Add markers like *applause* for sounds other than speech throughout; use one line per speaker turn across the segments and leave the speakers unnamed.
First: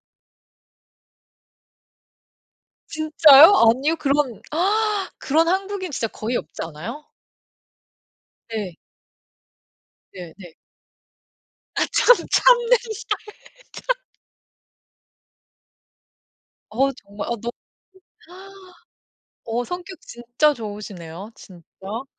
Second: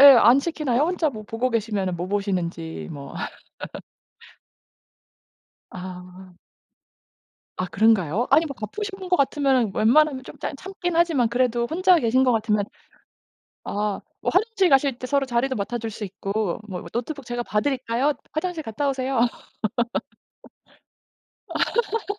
예. 안 시키나요? 혼자 뭐 보고 계시면은 뭐 보시는지 뭐.
진짜요? 아니요.
*laughs*
그런 *gasps* 그런 한국인 진짜 거의
아.
없지 않아요?
아 그런가요? 아니 뭐
예.
바쁘신 분인 것 같으면은 웬만하면
네
좀 짬
네.
참긴 하지만 그래도
아
혼자
참
계신 것 같으면
참는다.
아
참
뭐 화장실 가실 때 서로 자리도 맡아줄 수 있고 뭐
어
"노트북
정말 어
제가
너무
봐 드릴까요? 화장실
*gasps*
갔다 오세요."
어 성격 진짜 좋으시네요. 진짜.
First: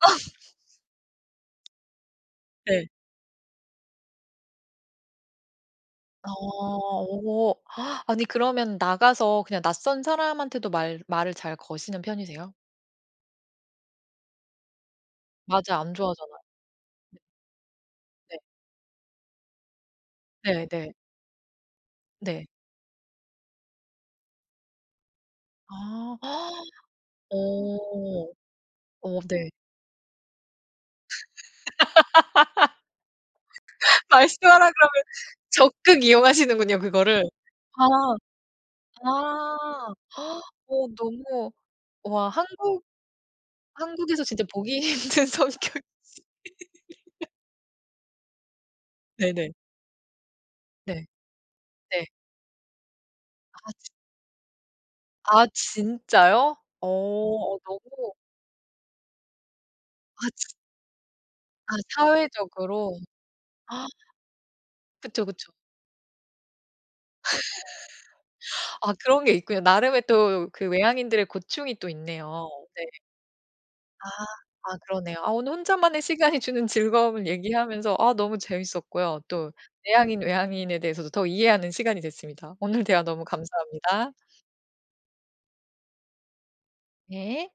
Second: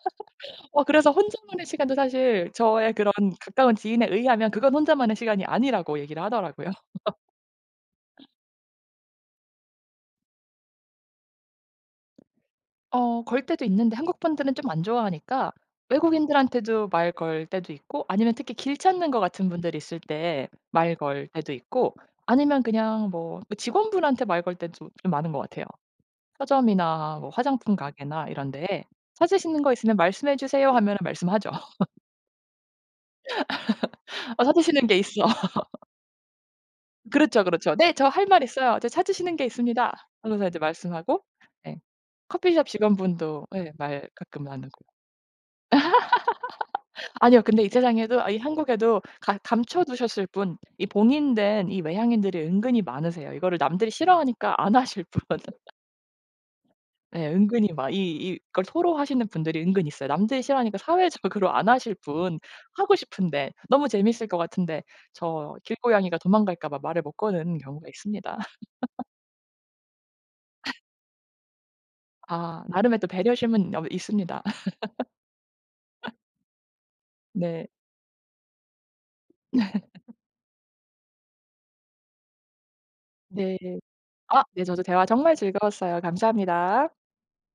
*laughs*
어 그래서 혼자만의 시간도 사실
네.
저의 그런 가까운 지인에 의하면 그건 혼자만의 시간이 아니라고 얘기를 하더라고요.
어.
*laughs*
오. *gasps* 아니 그러면 나가서 그냥 낯선 사람한테도 말 말을 잘 거시는 편이세요?
어 걸 때도 있는데 한국분들은 좀 안 좋아하니까
맞아. 안 좋아하잖아.
외국인들한테도 말 걸 때도 있고 아니면
네.
특히 길 찾는 것 같은 분들이 있을 때
네 네.
말 걸 때도 있고
네.
아니면 그냥 뭐 그 직원 분한테 말 걸 때 좀 이 많은 것 같아요.
아. *gasps*
서점이나 뭐 화장품 가게나
어.
이런 데에
어 네.
"찾으시는 거 있으면 말씀해 주세요." 하면은 말씀하죠. *laughs*
*laughs*
*laughs* 어
말씀하라고
찾으시는
하면
게 있어. *laughs*
적극 이용하시는군요 그거를.
그렇죠, 그렇죠.
아.
"네, 저 할 말 있어요. 저 찾으시는 게
아.
있습니다." 하면서
*gasps*
이제
어
말씀하고.
너무
네.
와
커피숍
한국,
직원분도 예 말
한국에서
가끔
진짜
나누고.
보기 힘든 성격이신
*laughs*
*laughs*
아니요. 근데 이 세상에도 이 한국에도 가
네네.
감춰두셨을 뿐 이
네.
봉인된 이
네.
외향인들이 은근히 많으세요. 이거를
아 진
남들이 싫어하니까 안 하실 뿐.
아
*laughs*
진짜요? 어
예.
어
은근히 마
너무
이 이걸 토로하시는 분들이 은근히 있어요.
아
남들이
진
싫어하니까 사회적으로 안
아
하실 뿐 하고
사회적으로?
싶은데 너무
*gasps*
재밌을 것 같은데
그쵸, 그쵸.
저 길고양이가 도망갈까 봐 말을 못 거는 경우가 있습니다.
*laughs* 아
*laughs*
그런 게 있군요. 나름의 또 그
*coughs*
외향인들의 고충이 또 있네요.
아
네.
나름의 또 배려심은 어우
아.
있습니다.
아 그러네요. 아 오늘 혼자만의
*laughs*
시간이 주는 즐거움을
네.
얘기하면서 아 너무 재밌었고요. 또
*laughs*
내향인, 외향인에 대해서도 더 이해하는 시간이 됐습니다. 오늘 대화 너무
네.
감사합니다.
아 네 저도 대화 정말 즐거웠어요. 감사합니다.
네.